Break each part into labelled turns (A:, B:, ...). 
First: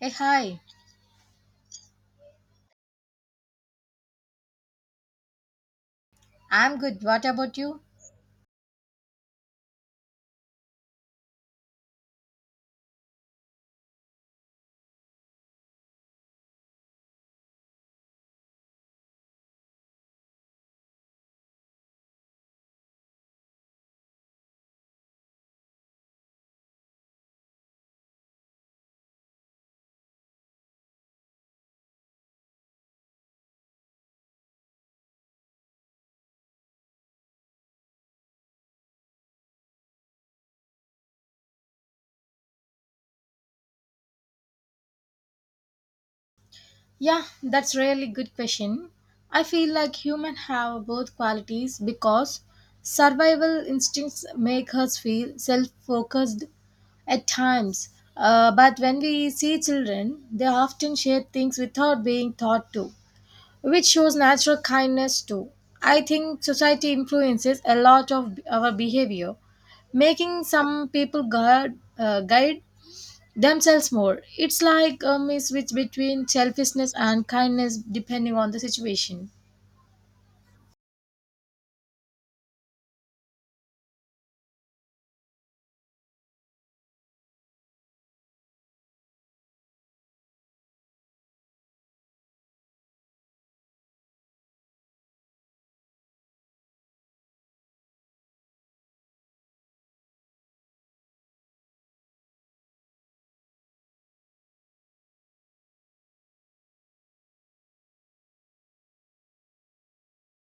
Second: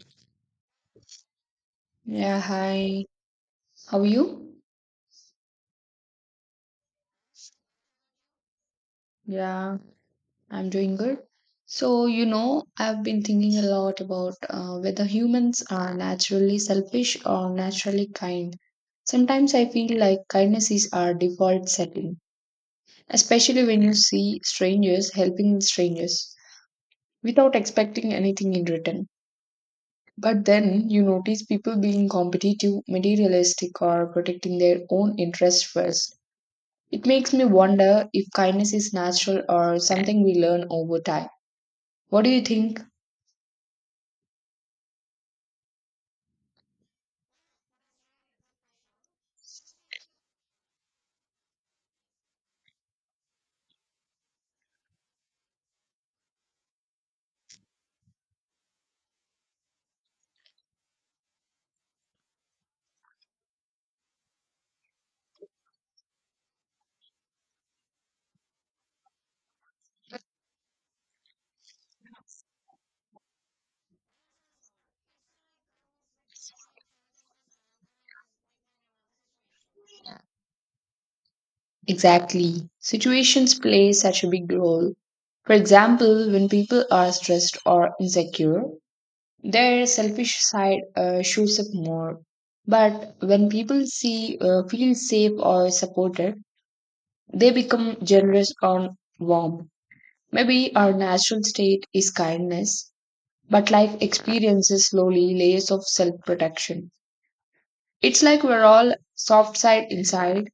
A: Hey, hi.
B: Yeah, hi. How are you?
A: I'm good. What about you?
B: Yeah, I'm doing good. So, you know, I've been thinking a lot about whether humans are naturally selfish or naturally kind. Sometimes I feel like kindness is our default setting, especially when you see strangers helping strangers without expecting anything in return. But then you notice people being competitive, materialistic, or protecting their own interests first. It makes me wonder if kindness is natural or something we learn over time. What do you think?
A: Yeah, that's really good question. I feel like humans have both qualities because survival instincts make us feel self-focused at times. But when we see children, they often share things without being thought to, which shows natural kindness too. I think society influences a lot of our behavior making some people guide themselves more. It's like a switch between selfishness and kindness depending on the situation.
B: Exactly. Situations play such a big role. For example, when people are stressed or insecure, their selfish side shows up more. But when people see feel safe or supported, they become generous or warm. Maybe our natural state is kindness, but life experiences slowly layers of self protection. It's like we're all soft side inside,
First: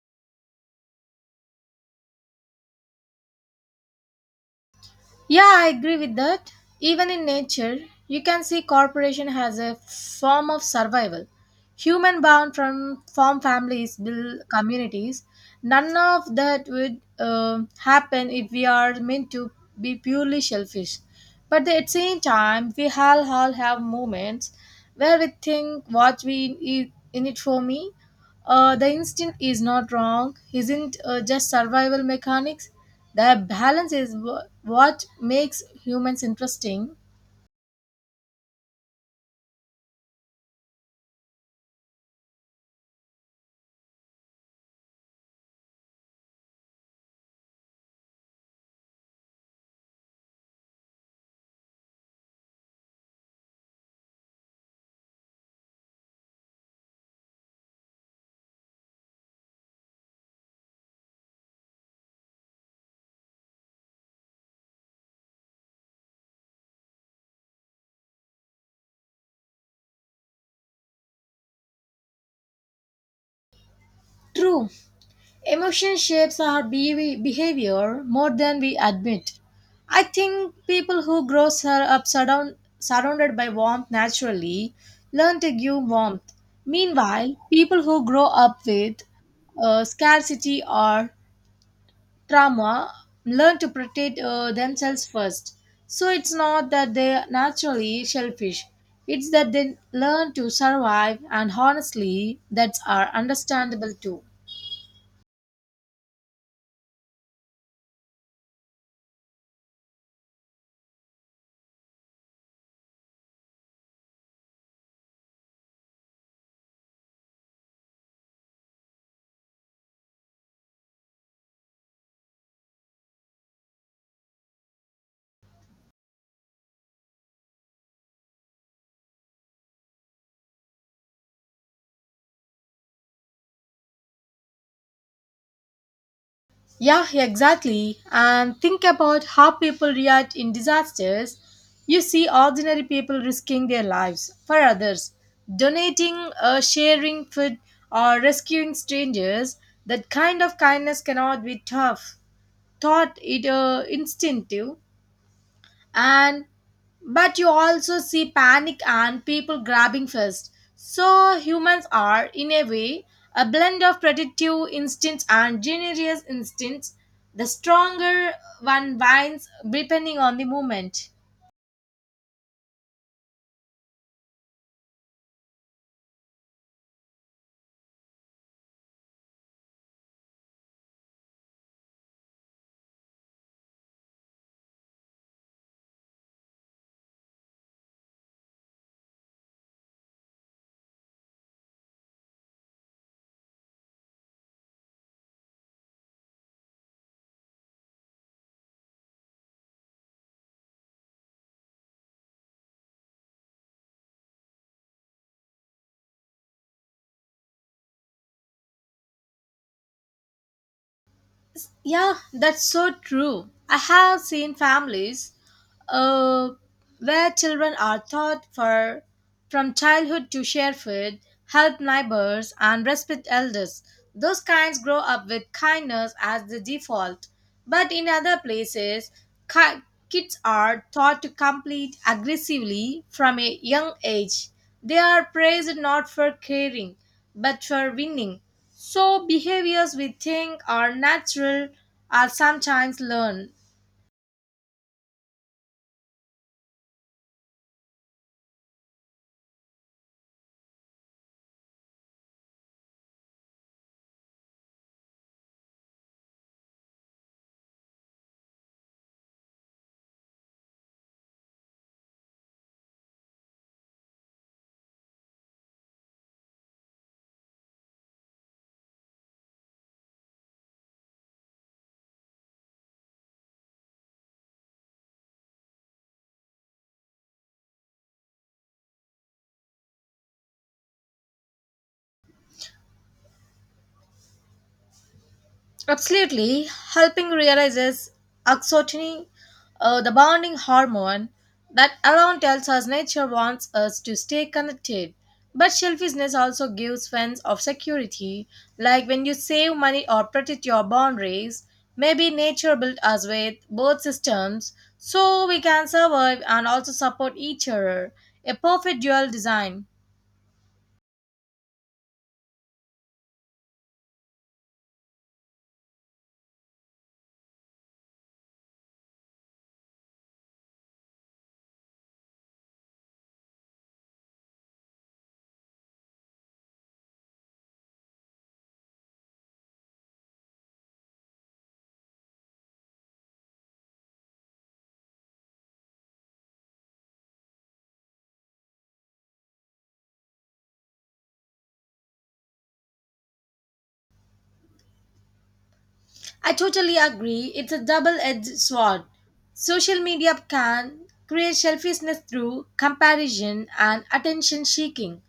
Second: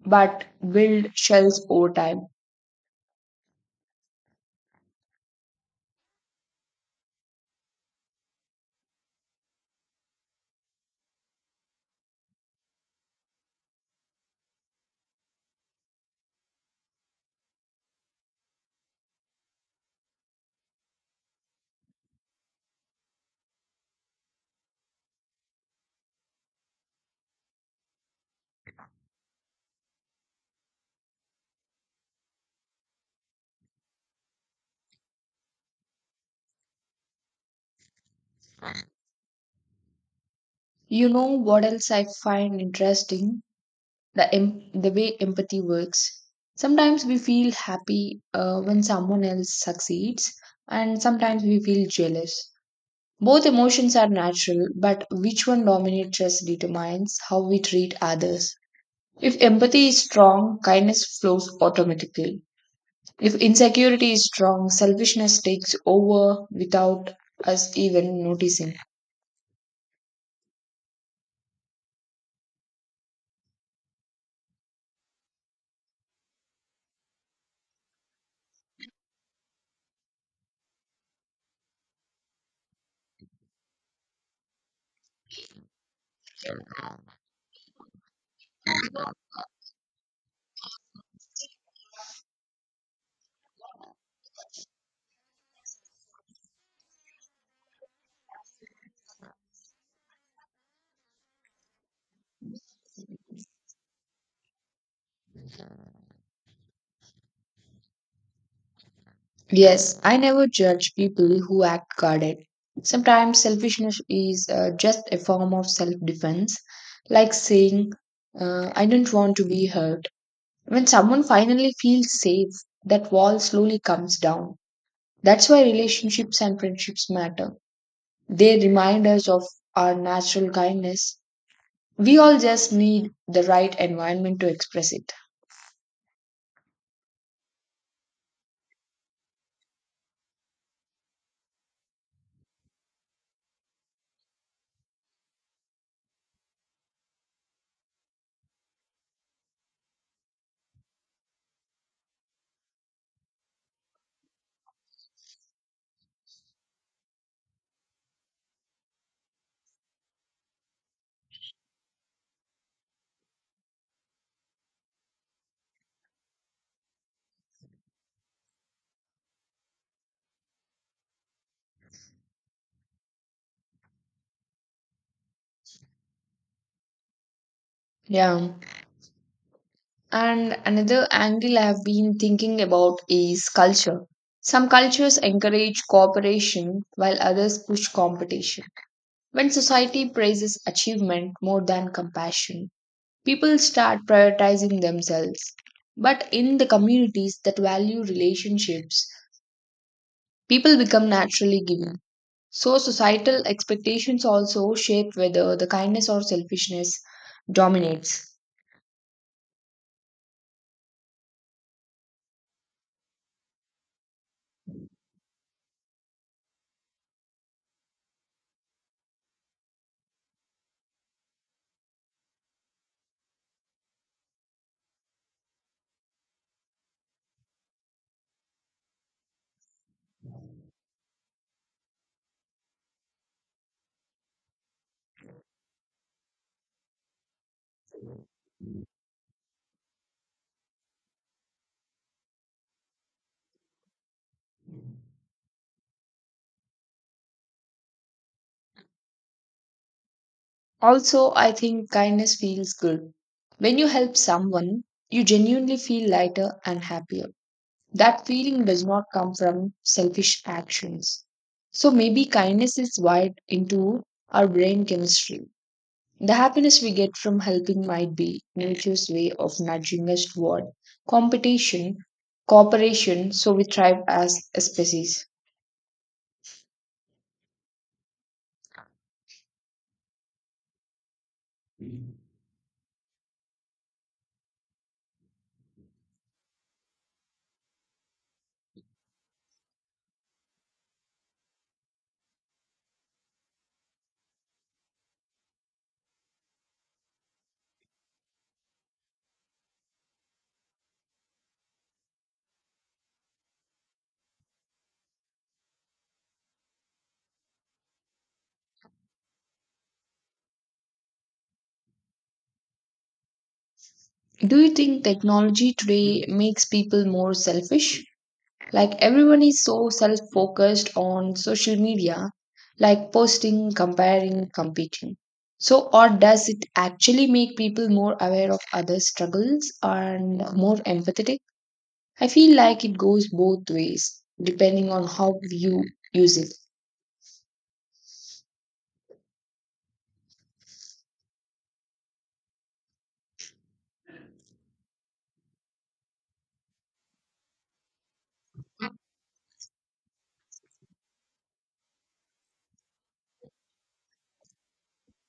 B: but build shells over time.
A: Yeah, I agree with that. Even in nature, you can see corporation has a form of survival. Human bound from form families build communities. None of that would happen if we are meant to be purely selfish. But at the same time, we all have moments where we think what we in it for me. The instinct is not wrong, isn't just survival mechanics. The balance is what makes humans interesting.
B: You know what else I find interesting? The way empathy works. Sometimes we feel happy when someone else succeeds, and sometimes we feel jealous. Both emotions are natural, but which one dominates us determines how we treat others. If empathy is strong, kindness flows automatically. If insecurity is strong, selfishness takes over without us even noticing.
A: True, emotion shapes our behavior more than we admit. I think people who grow up surrounded by warmth naturally learn to give warmth. Meanwhile, people who grow up with scarcity or trauma learn to protect themselves first. So it's not that they are naturally shellfish. It's that they learn to survive, and honestly, that's are understandable too.
B: Yes, I never judge people who act guarded. Sometimes selfishness is just a form of self defense, like saying, I don't want to be hurt. When someone finally feels safe, that wall slowly comes down. That's why relationships and friendships matter. They remind us of our natural kindness. We all just need the right environment to express it.
A: Yeah, exactly. And think about how people react in disasters. You see ordinary people risking their lives for others, donating, sharing food, or rescuing strangers. That kind of kindness cannot be tough. Thought it instinctive and but you also see panic and people grabbing first, so humans are in a way a blend of predictive instincts and generous instincts. The stronger one wins, depending on the moment.
B: Yeah. And another angle I've been thinking about is culture. Some cultures encourage cooperation while others push competition. When society praises achievement more than compassion, people start prioritizing themselves. But in the communities that value relationships, people become naturally giving. So societal expectations also shape whether the kindness or selfishness dominates.
A: Yeah, that's so true. I have seen families uh, where children are taught for from childhood to share food, help neighbors, and respect elders. Those kinds grow up with kindness as the default. But in other places, ki- kids are taught to compete aggressively from a young age. They are praised not for caring, but for winning. So, behaviors we think are natural are sometimes learned.
B: Also, I think kindness feels good. When you help someone, you genuinely feel lighter and happier. That feeling does not come from selfish actions. So maybe kindness is wired into our brain chemistry. The happiness we get from helping might be nature's way of nudging us toward competition, cooperation, so we thrive as a species.
A: Absolutely, helping realizes oxytocin, the bonding hormone that alone tells us nature wants us to stay connected. But selfishness also gives sense of security, like when you save money or protect your boundaries. Maybe nature built us with both systems so we can survive and also support each other. A perfect dual design.
B: Do you think technology today makes people more selfish? Like everyone is so self focused on social media, like posting, comparing, competing. So, or does it actually make people more aware of others' struggles and more empathetic? I feel like it goes both ways, depending on how you use it.
A: I totally agree. It's a double edged sword. Social media can create selfishness through comparison and attention seeking,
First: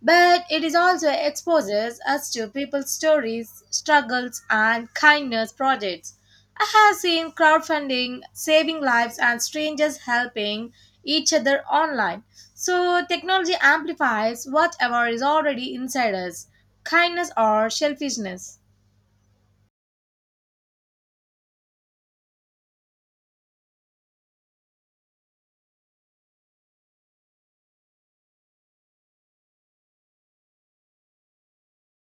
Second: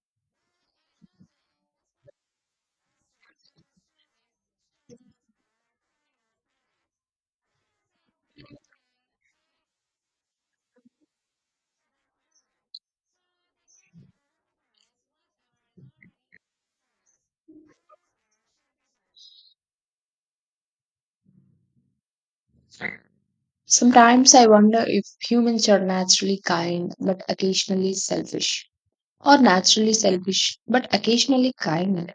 A: but it is also exposes us to people's stories, struggles, and kindness projects. I have seen crowdfunding saving lives and strangers helping each other online. So, technology amplifies whatever is already inside us kindness or selfishness.
B: Sometimes I wonder if humans are naturally kind but occasionally selfish, or naturally selfish but occasionally kind.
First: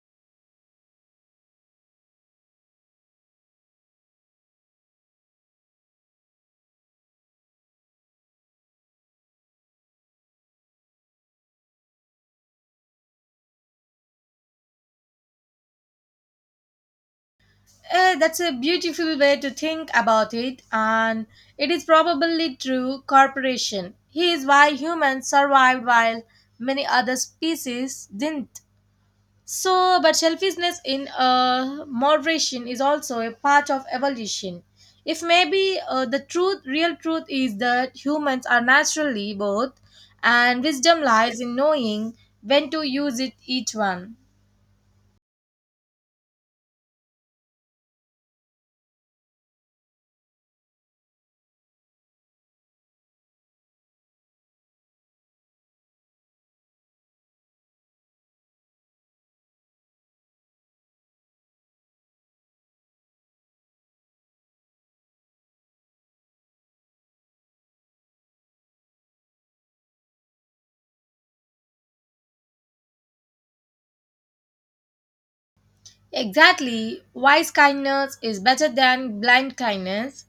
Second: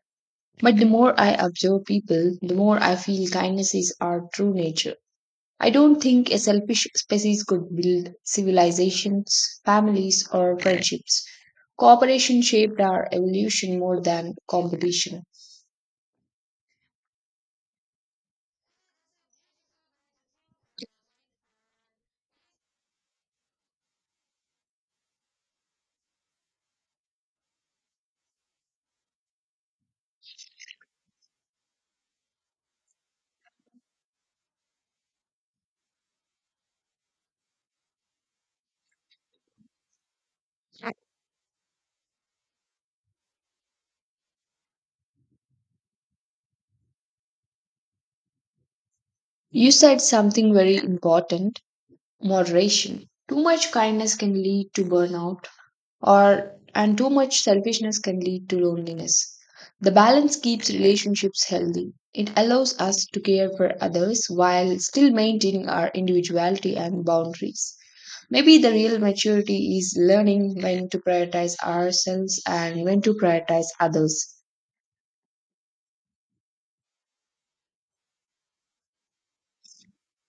B: But the more I observe people, the more I feel kindness is our true nature. I don't think a selfish species could build civilizations, families, or friendships. Cooperation shaped our evolution more than competition.
A: That's a beautiful way to think about it, and it is probably true. Corporation. He is why humans survived while many other species didn't. So, but selfishness in moderation is also a part of evolution. If maybe the truth, real truth, is that humans are naturally both, and wisdom lies in knowing when to use it each one.
B: You said something very important, moderation. Too much kindness can lead to burnout or and too much selfishness can lead to loneliness. The balance keeps relationships healthy. It allows us to care for others while still maintaining our individuality and boundaries. Maybe the real maturity is learning when to prioritize ourselves and when to prioritize others.
A: Exactly, wise kindness is better than blind kindness.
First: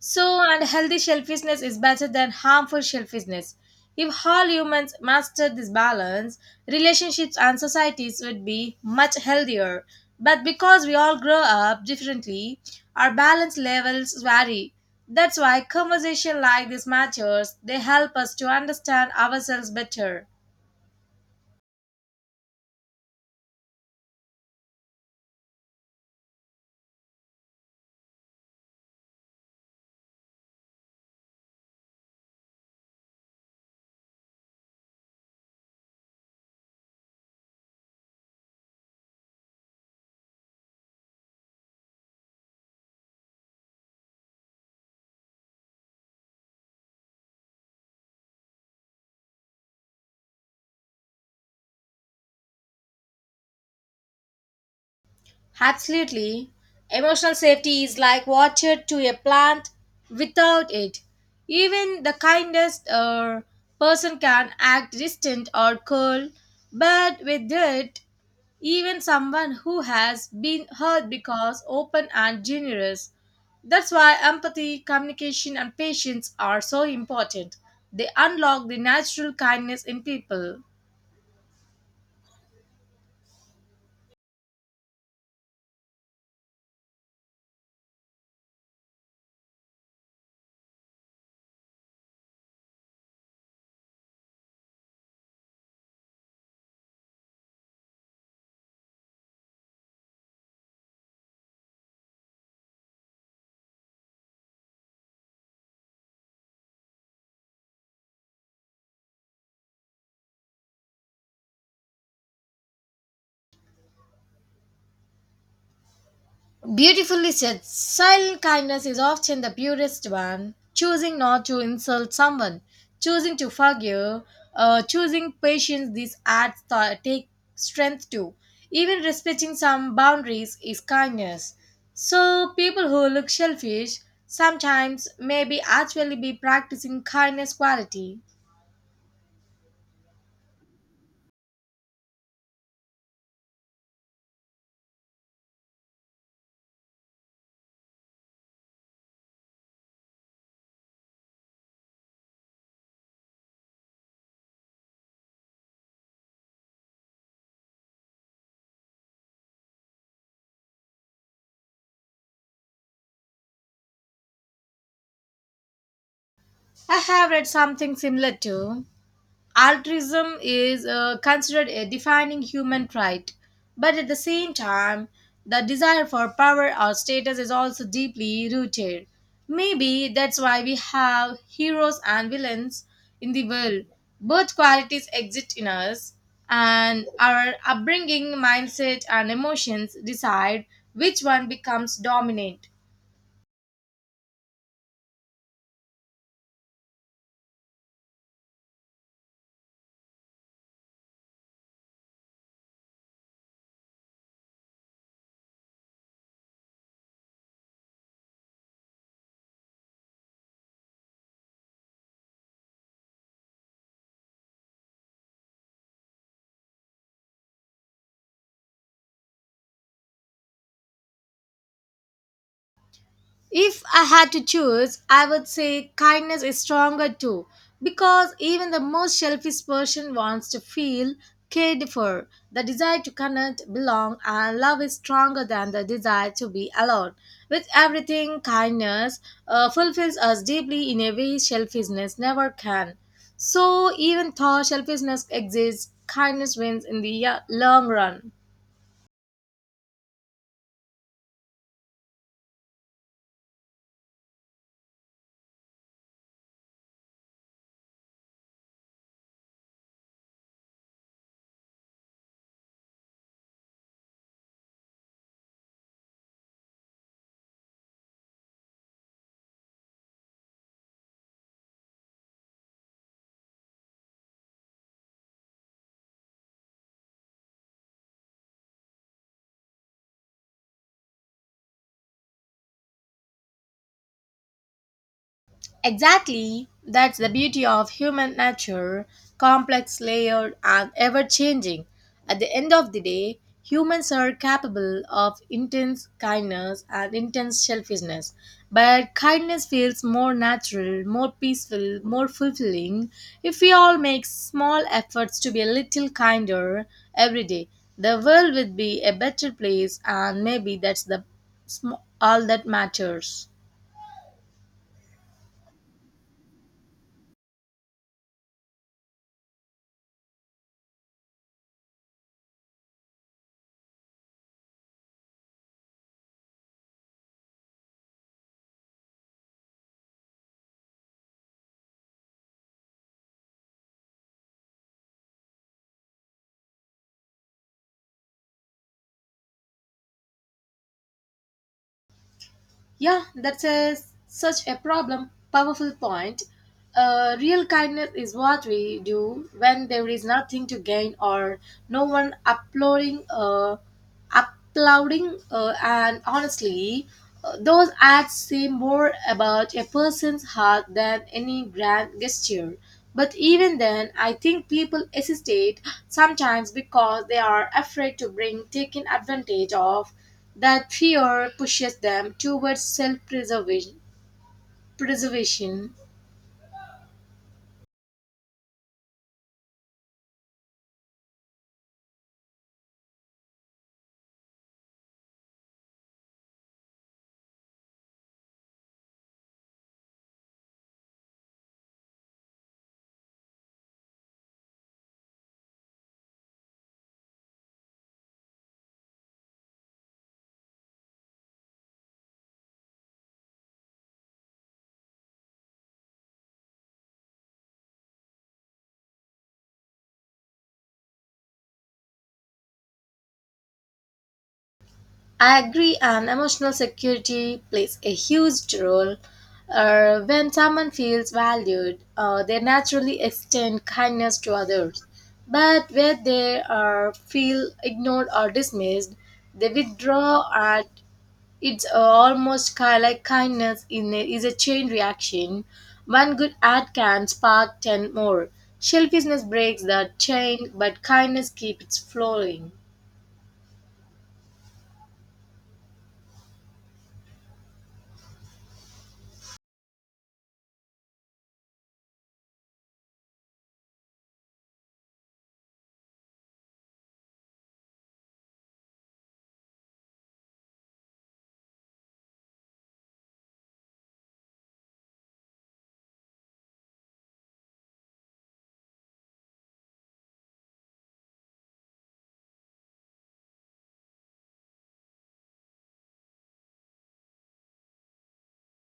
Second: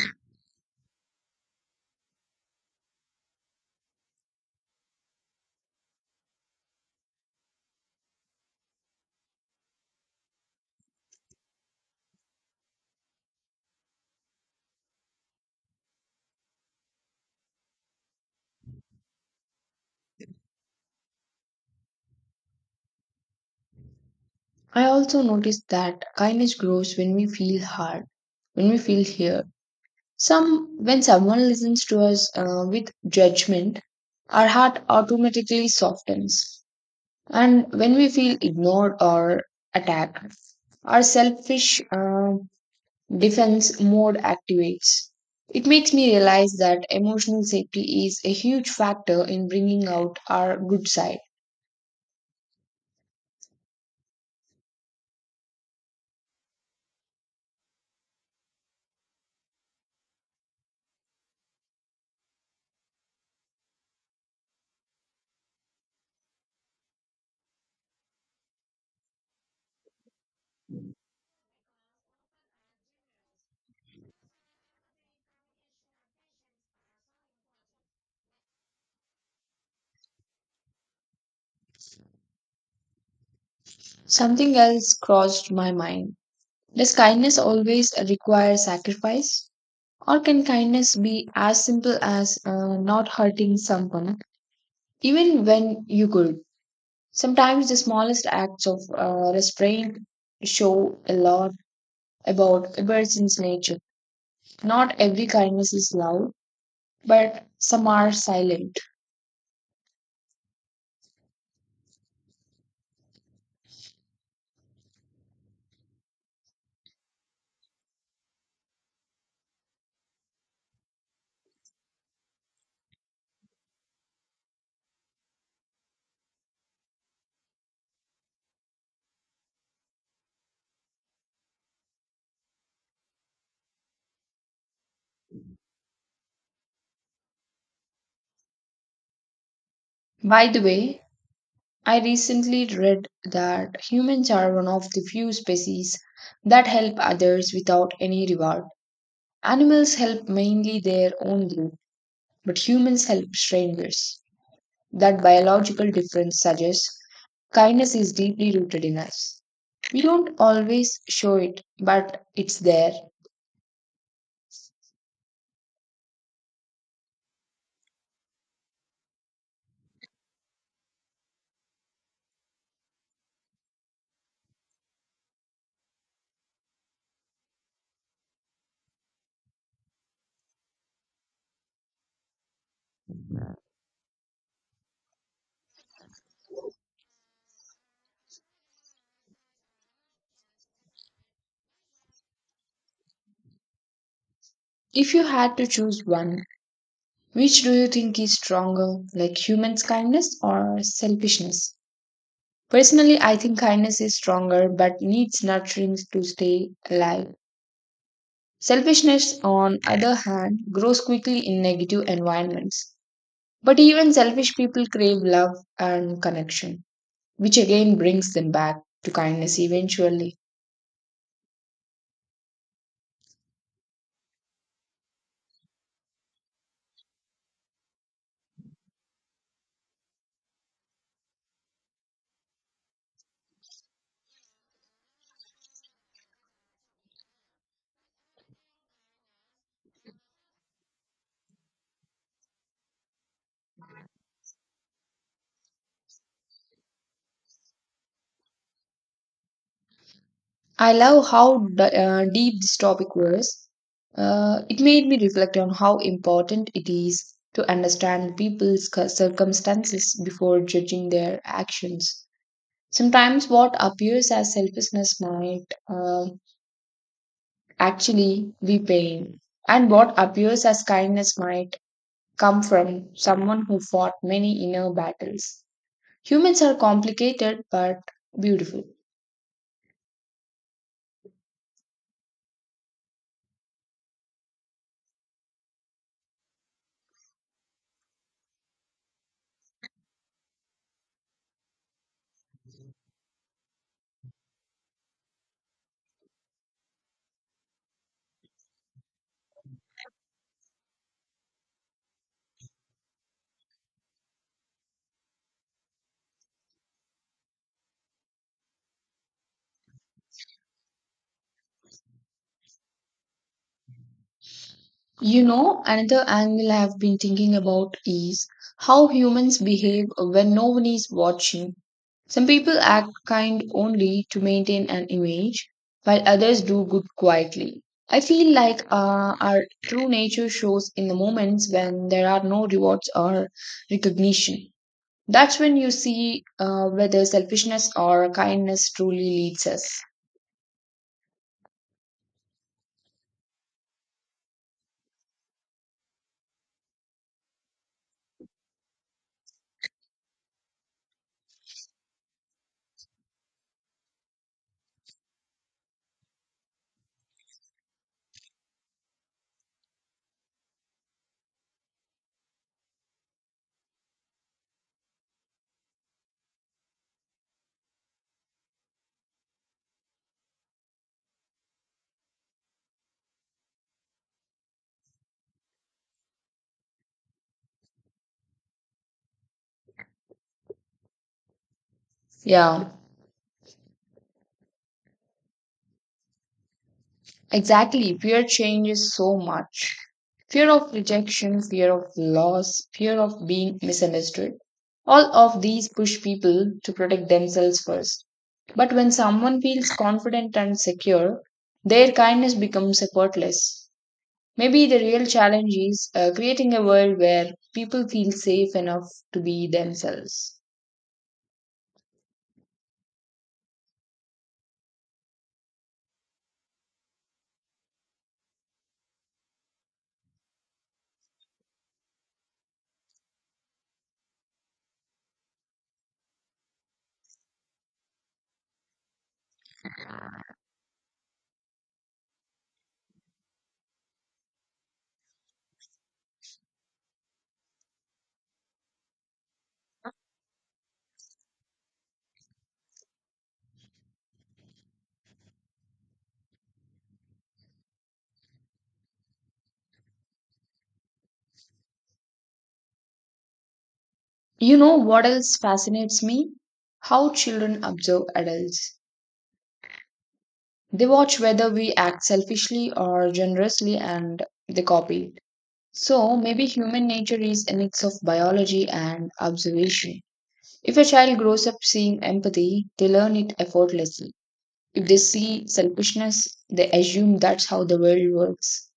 A: So, and healthy selfishness is better than harmful selfishness. If all humans mastered this balance, relationships and societies would be much healthier. But because we all grow up differently, our balance levels vary. That's why conversation like this matters. They help us to understand ourselves better.
B: I also noticed that kindness grows when we feel hard, when we feel here. Some when someone listens to us with judgment, our heart automatically softens. And when we feel ignored or attacked, our selfish defense mode activates. It makes me realize that emotional safety is a huge factor in bringing out our good side.
A: Absolutely. Emotional safety is like water to a plant. Without it, even the kindest person can act distant or cold, but with it, even someone who has been hurt becomes open and generous. That's why empathy, communication, and patience are so important. They unlock the natural kindness in people.
B: Something else crossed my mind. Does kindness always require sacrifice? Or can kindness be as simple as not hurting someone, even when you could? Sometimes the smallest acts of restraint show a lot about emergence nature. Not every kindness is loud, but some are silent.
A: Beautifully said. Silent kindness is often the purest one. Choosing not to insult someone, choosing to forgive, choosing patience, these acts take strength too. Even respecting some boundaries is kindness. So, people who look selfish sometimes may be actually be practicing kindness quality.
B: By the way, I recently read that humans are one of the few species that help others without any reward. Animals help mainly their own group, but humans help strangers. That biological difference suggests kindness is deeply rooted in us. We don't always show it, but it's there.
A: I have read something similar too. Altruism is considered a defining human trait, but at the same time, the desire for power or status is also deeply rooted. Maybe that's why we have heroes and villains in the world. Both qualities exist in us, and our upbringing, mindset, and emotions decide which one becomes dominant.
B: If you had to choose one, which do you think is stronger, like humans' kindness or selfishness? Personally, I think kindness is stronger but needs nurturing to stay alive. Selfishness, on other hand, grows quickly in negative environments. But even selfish people crave love and connection, which again brings them back to kindness eventually.
A: If I had to choose, I would say kindness is stronger too, because even the most selfish person wants to feel cared for. The desire to connect, belong, and love is stronger than the desire to be alone. With everything, kindness fulfills us deeply in a way selfishness never can. So, even though selfishness exists, kindness wins in the long run.
B: I love how deep this topic was. It made me reflect on how important it is to understand people's circumstances before judging their actions. Sometimes what appears as selfishness might actually be pain, and what appears as kindness might come from someone who fought many inner battles. Humans are complicated but beautiful.
A: Exactly, that's the beauty of human nature complex, layered, and ever changing. At the end of the day, humans are capable of intense kindness and intense selfishness. But kindness feels more natural, more peaceful, more fulfilling if we all make small efforts to be a little kinder every day. The world would be a better place, and maybe that's the all that matters.
B: You know, another angle I've been thinking about is how humans behave when no one is watching. Some people act kind only to maintain an image, while others do good quietly. I feel like our true nature shows in the moments when there are no rewards or recognition. That's when you see whether selfishness or kindness truly leads us.
A: Yeah, that's a, such a problem. Powerful point. Real kindness is what we do when there is nothing to gain or no one applauding. And honestly, those acts say more about a person's heart than any grand gesture. But even then, I think people hesitate sometimes because they are afraid to bring taken advantage of. That fear pushes them towards self preservation.
B: Yeah. Exactly. Fear changes so much. Fear of rejection, fear of loss, fear of being misunderstood. All of these push people to protect themselves first. But when someone feels confident and secure, their kindness becomes effortless. Maybe the real challenge is creating a world where people feel safe enough to be themselves.
A: I agree, and emotional security plays a huge role. When someone feels valued, they naturally extend kindness to others. But where they are feel ignored or dismissed, they withdraw at. It's almost like kindness in a, is a chain reaction. One good act can spark ten more. Selfishness breaks that chain, but kindness keeps it flowing.
B: You know what else fascinates me? How children observe adults. They watch whether we act selfishly or generously and they copy it. So maybe human nature is a mix of biology and observation. If a child grows up seeing empathy, they learn it effortlessly. If they see selfishness, they assume that's how the world works.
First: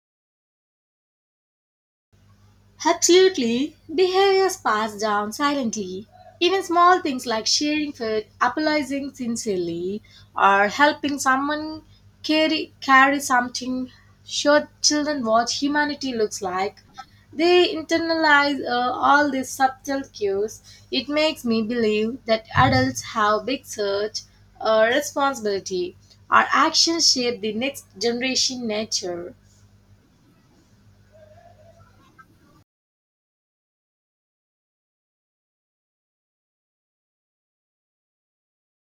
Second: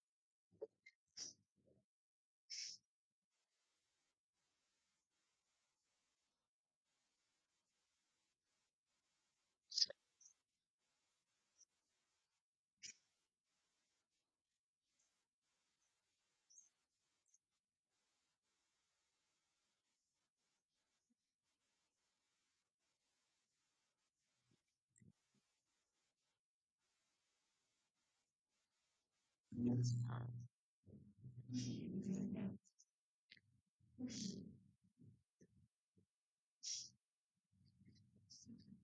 A: Absolutely. Behaviors passed down silently. Even small things like sharing food, apologizing sincerely, or helping someone carry something show children what humanity looks like. They internalize all these subtle cues. It makes me believe that adults have big responsibility. Our actions shape the next generation nature.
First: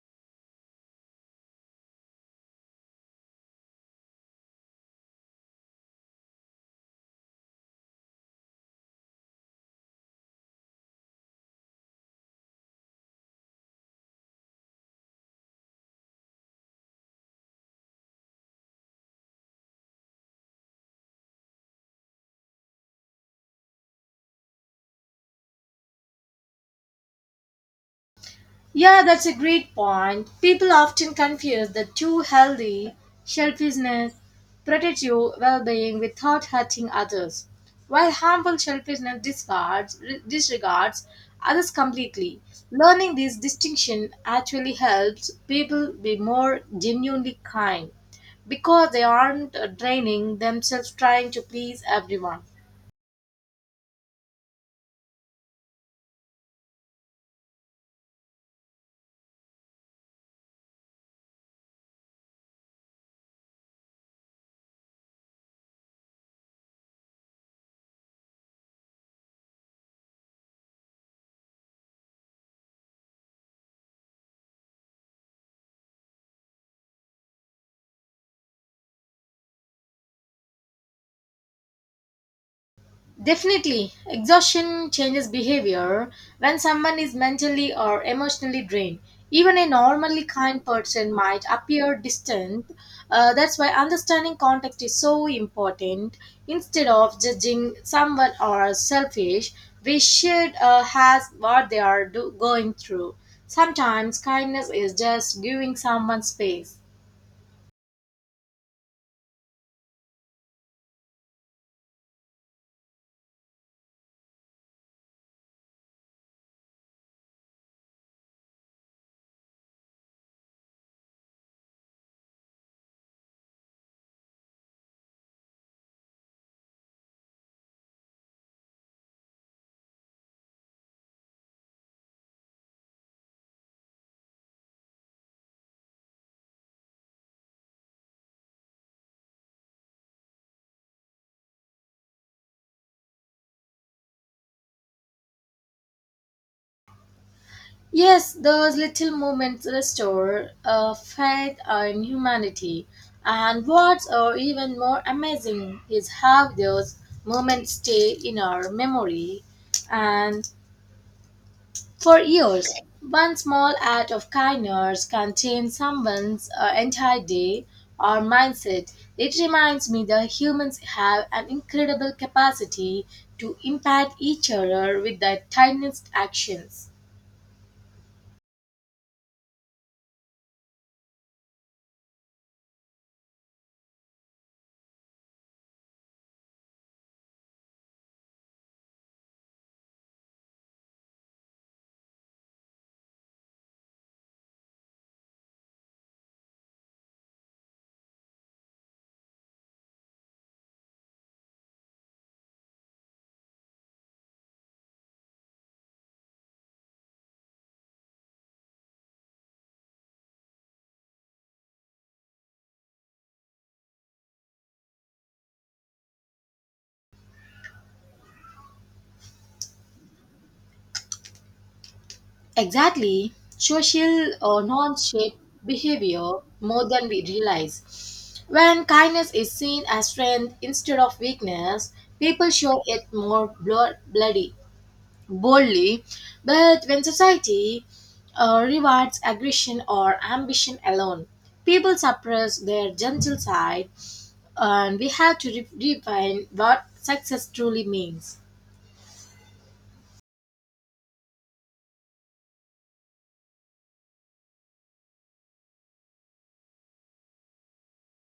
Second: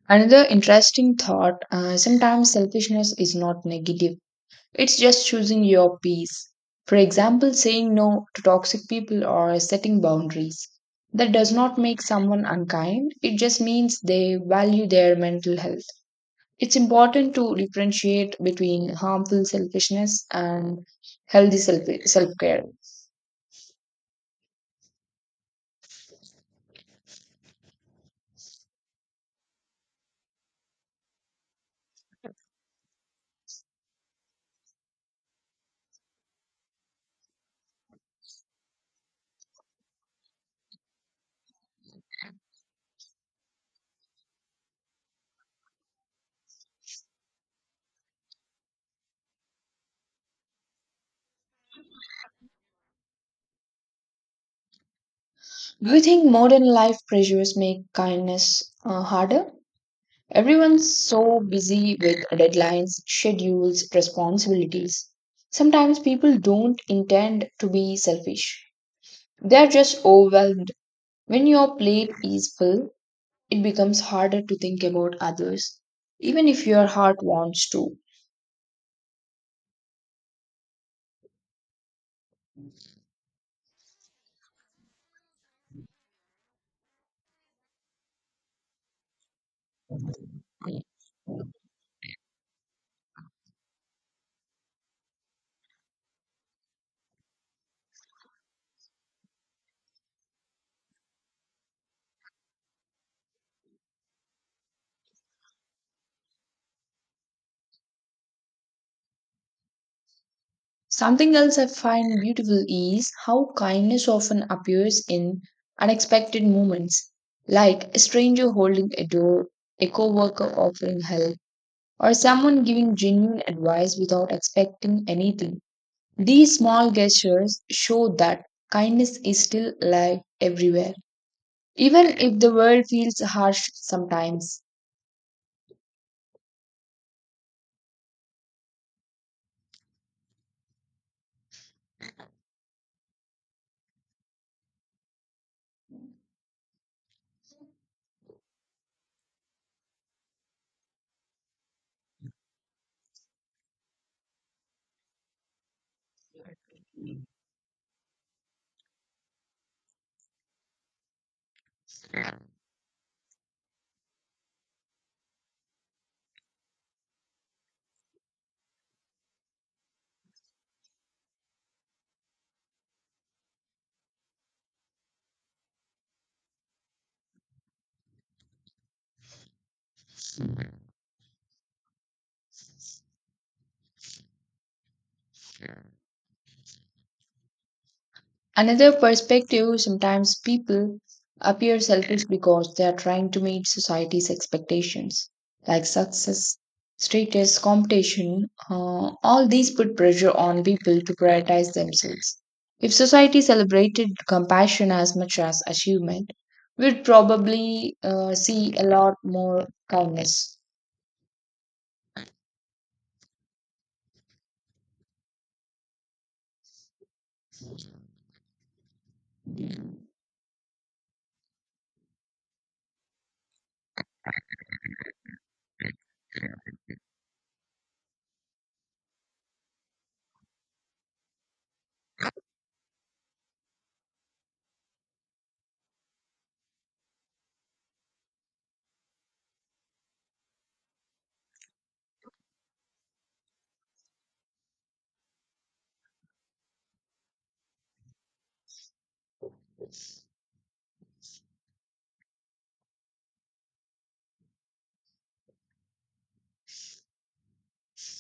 B: Another interesting thought, sometimes selfishness is not negative. It's just choosing your peace. For example, saying no to toxic people or setting boundaries. That does not make someone unkind, it just means they value their mental health. It's important to differentiate between harmful selfishness and healthy self care.
A: Yeah, that's a great point. People often confuse the two healthy selfishness protects your well-being without hurting others, while harmful selfishness disregards others completely. Learning this distinction actually helps people be more genuinely kind because they aren't draining themselves trying to please everyone.
B: Do you think modern life pressures make kindness harder? Everyone's so busy with deadlines, schedules, responsibilities. Sometimes people don't intend to be selfish. They are just overwhelmed. When your plate is full, it becomes harder to think about others, even if your heart wants to.
A: Definitely, exhaustion changes behavior when someone is mentally or emotionally drained. Even a normally kind person might appear distant. That's why understanding context is so important. Instead of judging someone or selfish, we should ask what they are going through. Sometimes kindness is just giving someone space.
B: Something else I find beautiful is how kindness often appears in unexpected moments, like a stranger holding a door, a coworker offering help or someone giving genuine advice without expecting anything. These small gestures show that kindness is still alive everywhere, even if the world feels harsh sometimes.
A: Yes, those little moments restore faith in humanity. And what's or even more amazing is how those moments stay in our memory and for years. One small act of kindness can change someone's entire day or mindset. It reminds me that humans have an incredible capacity to impact each other with their tiniest actions.
B: Another perspective, sometimes people appear selfish because they are trying to meet society's expectations, like success, status, competition. All these put pressure on people to prioritize themselves. If society celebrated compassion as much as achievement, we'd probably see a lot more kindness.
A: Exactly. Social or non shape behavior more than we realize. When kindness is seen as strength instead of weakness, people show it more boldly. But when society rewards aggression or ambition alone, people suppress their gentle side, and we have to define what success truly means.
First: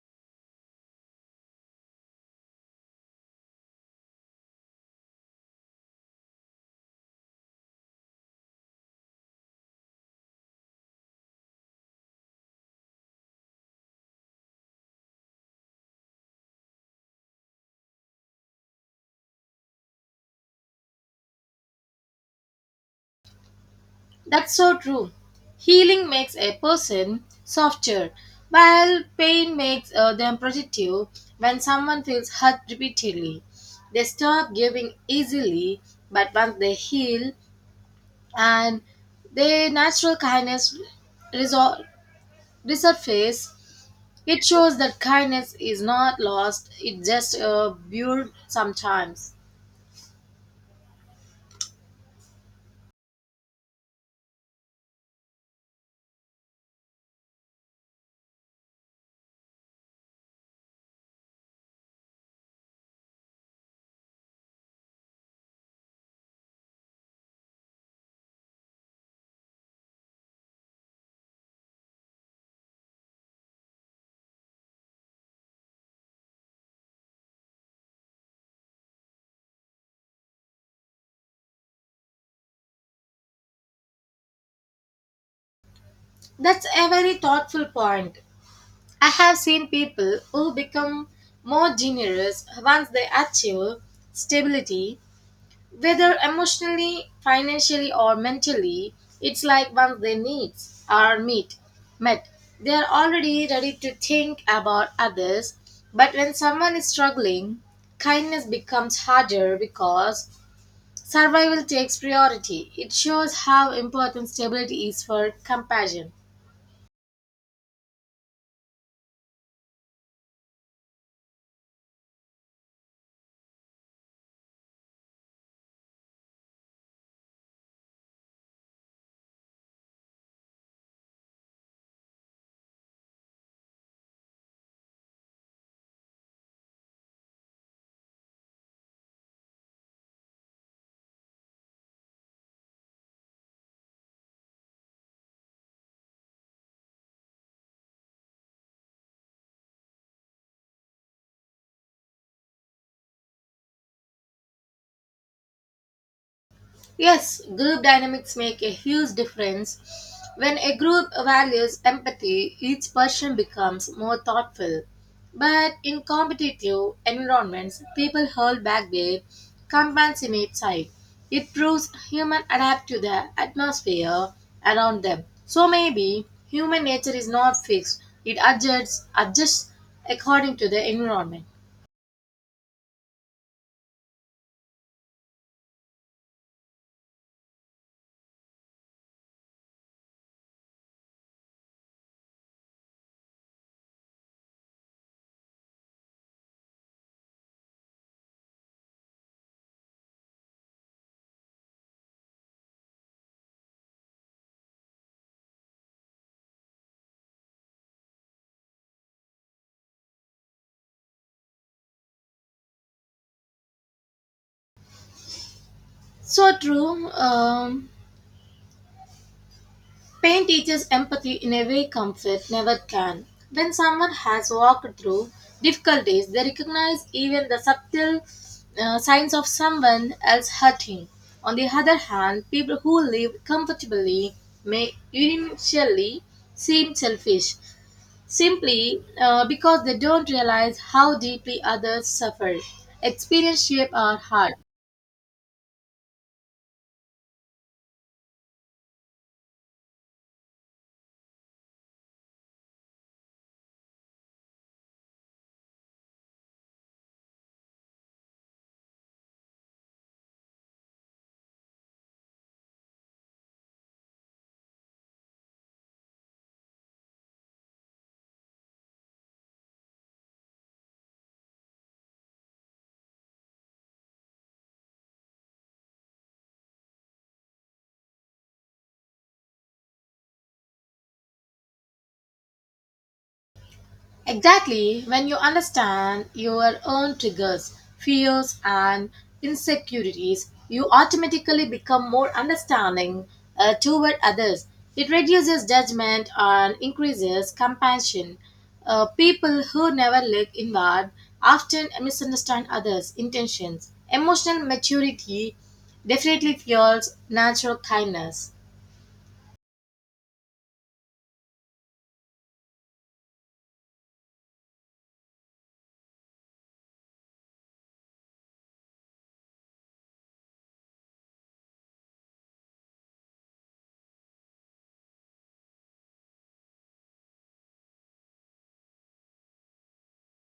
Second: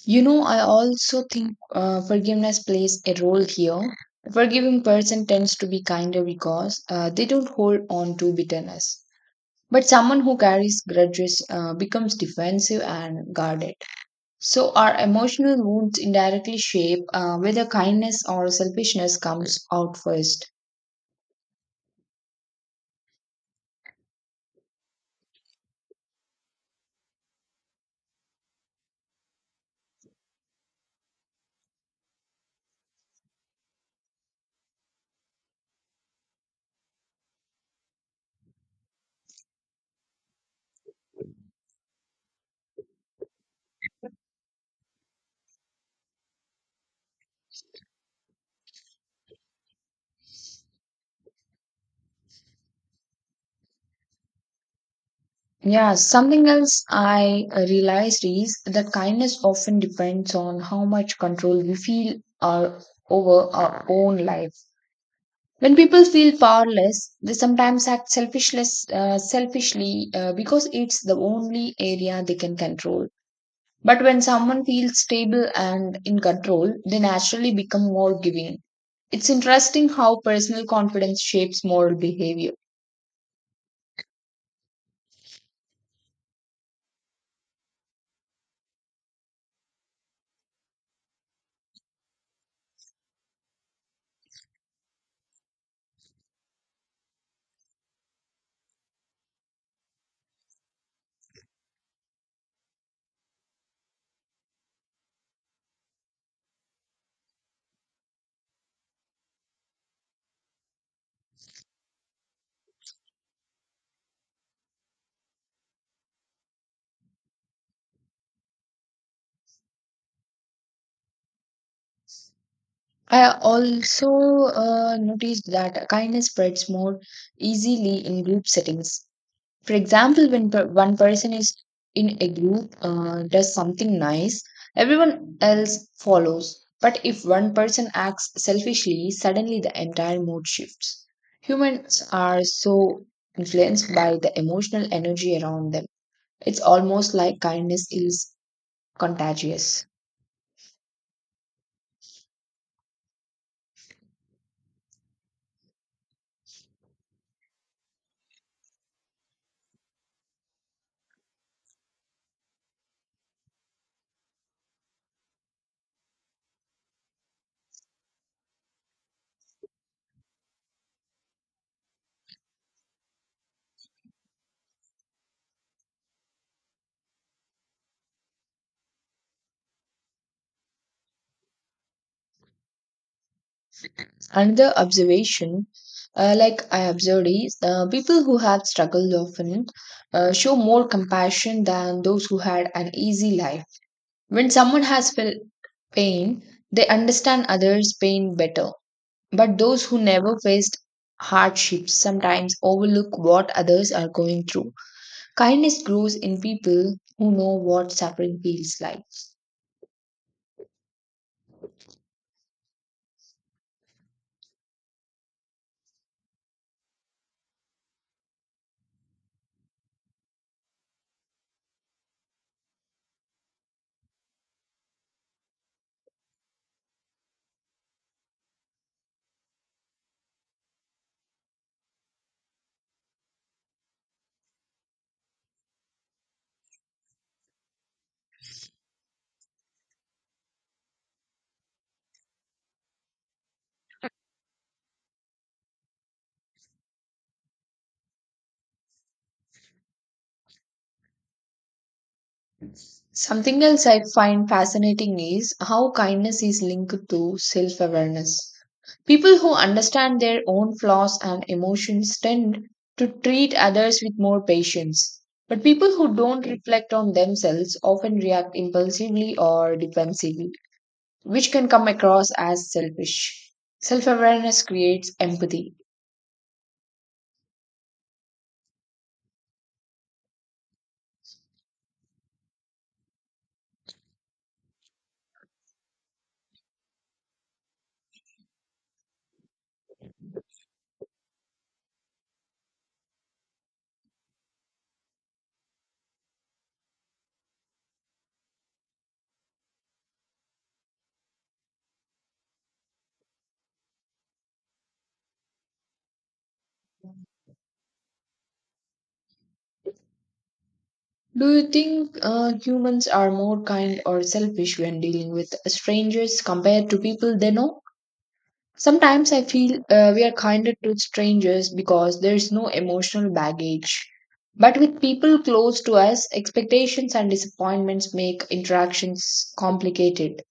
B: You know, I also think forgiveness plays a role here. A forgiving person tends to be kinder because they don't hold on to bitterness. But someone who carries grudges becomes defensive and guarded. So, our emotional wounds indirectly shape whether kindness or selfishness comes out first.
A: That's so true. Healing makes a person softer, while pain makes them protective. When someone feels hurt repeatedly, they stop giving easily, but once they heal and their natural kindness resor- resurface, it shows that kindness is not lost, it just built sometimes.
B: Yeah, something else I realized is that kindness often depends on how much control we feel our, over our own life. When people feel powerless, they sometimes act selfishly because it's the only area they can control. But when someone feels stable and in control, they naturally become more giving. It's interesting how personal confidence shapes moral behavior.
A: That's a very thoughtful point. I have seen people who become more generous once they achieve stability, whether emotionally, financially, or mentally. It's like once their needs are met, they are already ready to think about others. But when someone is struggling, kindness becomes harder because survival takes priority. It shows how important stability is for compassion.
B: I also noticed that kindness spreads more easily in group settings. For example, when one person is in a group, does something nice, everyone else follows. But if one person acts selfishly, suddenly the entire mood shifts. Humans are so influenced by the emotional energy around them. It's almost like kindness is contagious.
A: Yes, group dynamics make a huge difference. When a group values empathy, each person becomes more thoughtful. But in competitive environments, people hold back their compassionate side. It proves humans adapt to the atmosphere around them. So maybe human nature is not fixed, it adjusts according to the environment.
B: Another observation, I observed, is people who have struggled often show more compassion than those who had an easy life. When someone has felt pain, they understand others' pain better. But those who never faced hardships sometimes overlook what others are going through. Kindness grows in people who know what suffering feels like.
A: So true. Pain teaches empathy in a way comfort never can. When someone has walked through difficult days, they recognize even the subtle signs of someone else hurting. On the other hand, people who live comfortably may initially seem selfish simply because they don't realize how deeply others suffer. Experience shape our heart.
B: Something else I find fascinating is how kindness is linked to self awareness. People who understand their own flaws and emotions tend to treat others with more patience. But people who don't reflect on themselves often react impulsively or defensively, which can come across as selfish. Self awareness creates empathy.
A: Exactly, when you understand your own triggers, fears, and insecurities, you automatically become more understanding toward others. It reduces judgment and increases compassion. People who never look inward often misunderstand others' intentions. Emotional maturity definitely fuels natural kindness.
B: Do you think humans are more kind or selfish when dealing with strangers compared to people they know? Sometimes I feel we are kinder to strangers because there is no emotional baggage. But with people close to us, expectations and disappointments make interactions complicated.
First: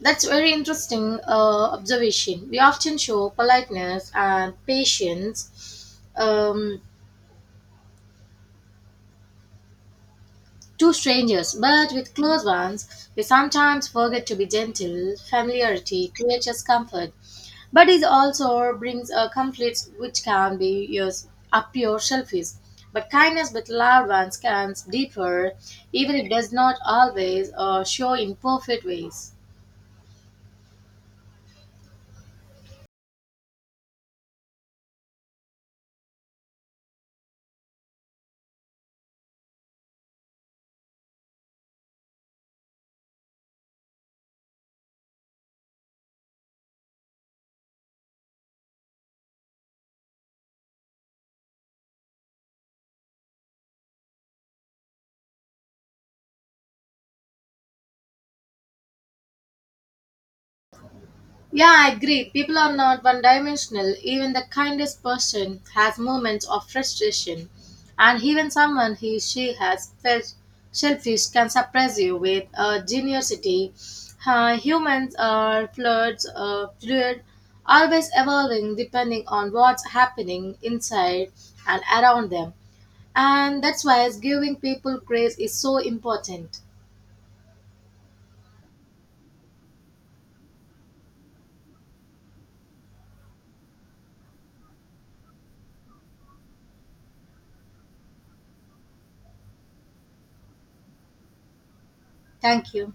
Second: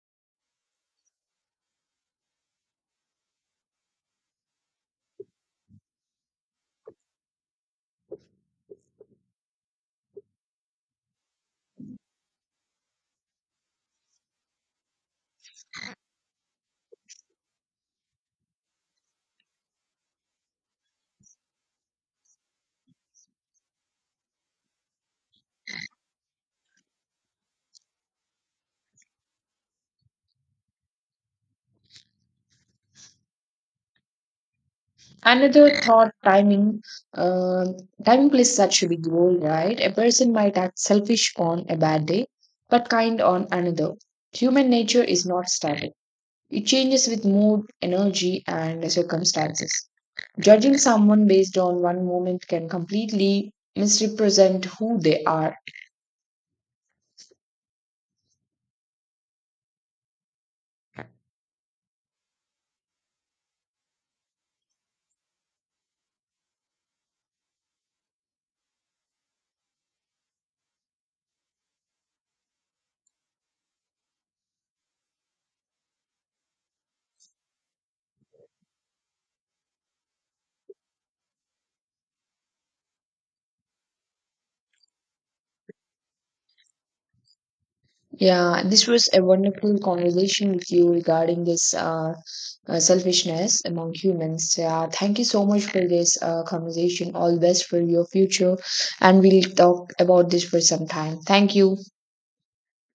A: That's very interesting observation. We often show politeness and patience to strangers, but with close ones, we sometimes forget to be gentle. Familiarity creates comfort, but it also brings a conflict which can be yours, appear selfish. But kindness with loved ones can deeper, even if it does not always show in perfect ways.
B: Another thought, timing. Uh, timing plays such a big role, right? A person might act selfish on a bad day, but kind on another. Human nature is not static, it changes with mood, energy, and circumstances. Judging someone based on one moment can completely misrepresent who they are.
A: Yeah, I agree. People are not one dimensional. Even the kindest person has moments of frustration. And even someone he she has felt shellfish can surprise you with generosity. Humans are fluid, always evolving depending on what's happening inside and around them. And that's why giving people grace is so important.
B: Yeah, this was a wonderful conversation with you regarding this selfishness among humans. Yeah, thank you so much for this conversation. All the best for your future, and we'll talk about this for some time. Thank you.
A: Thank you.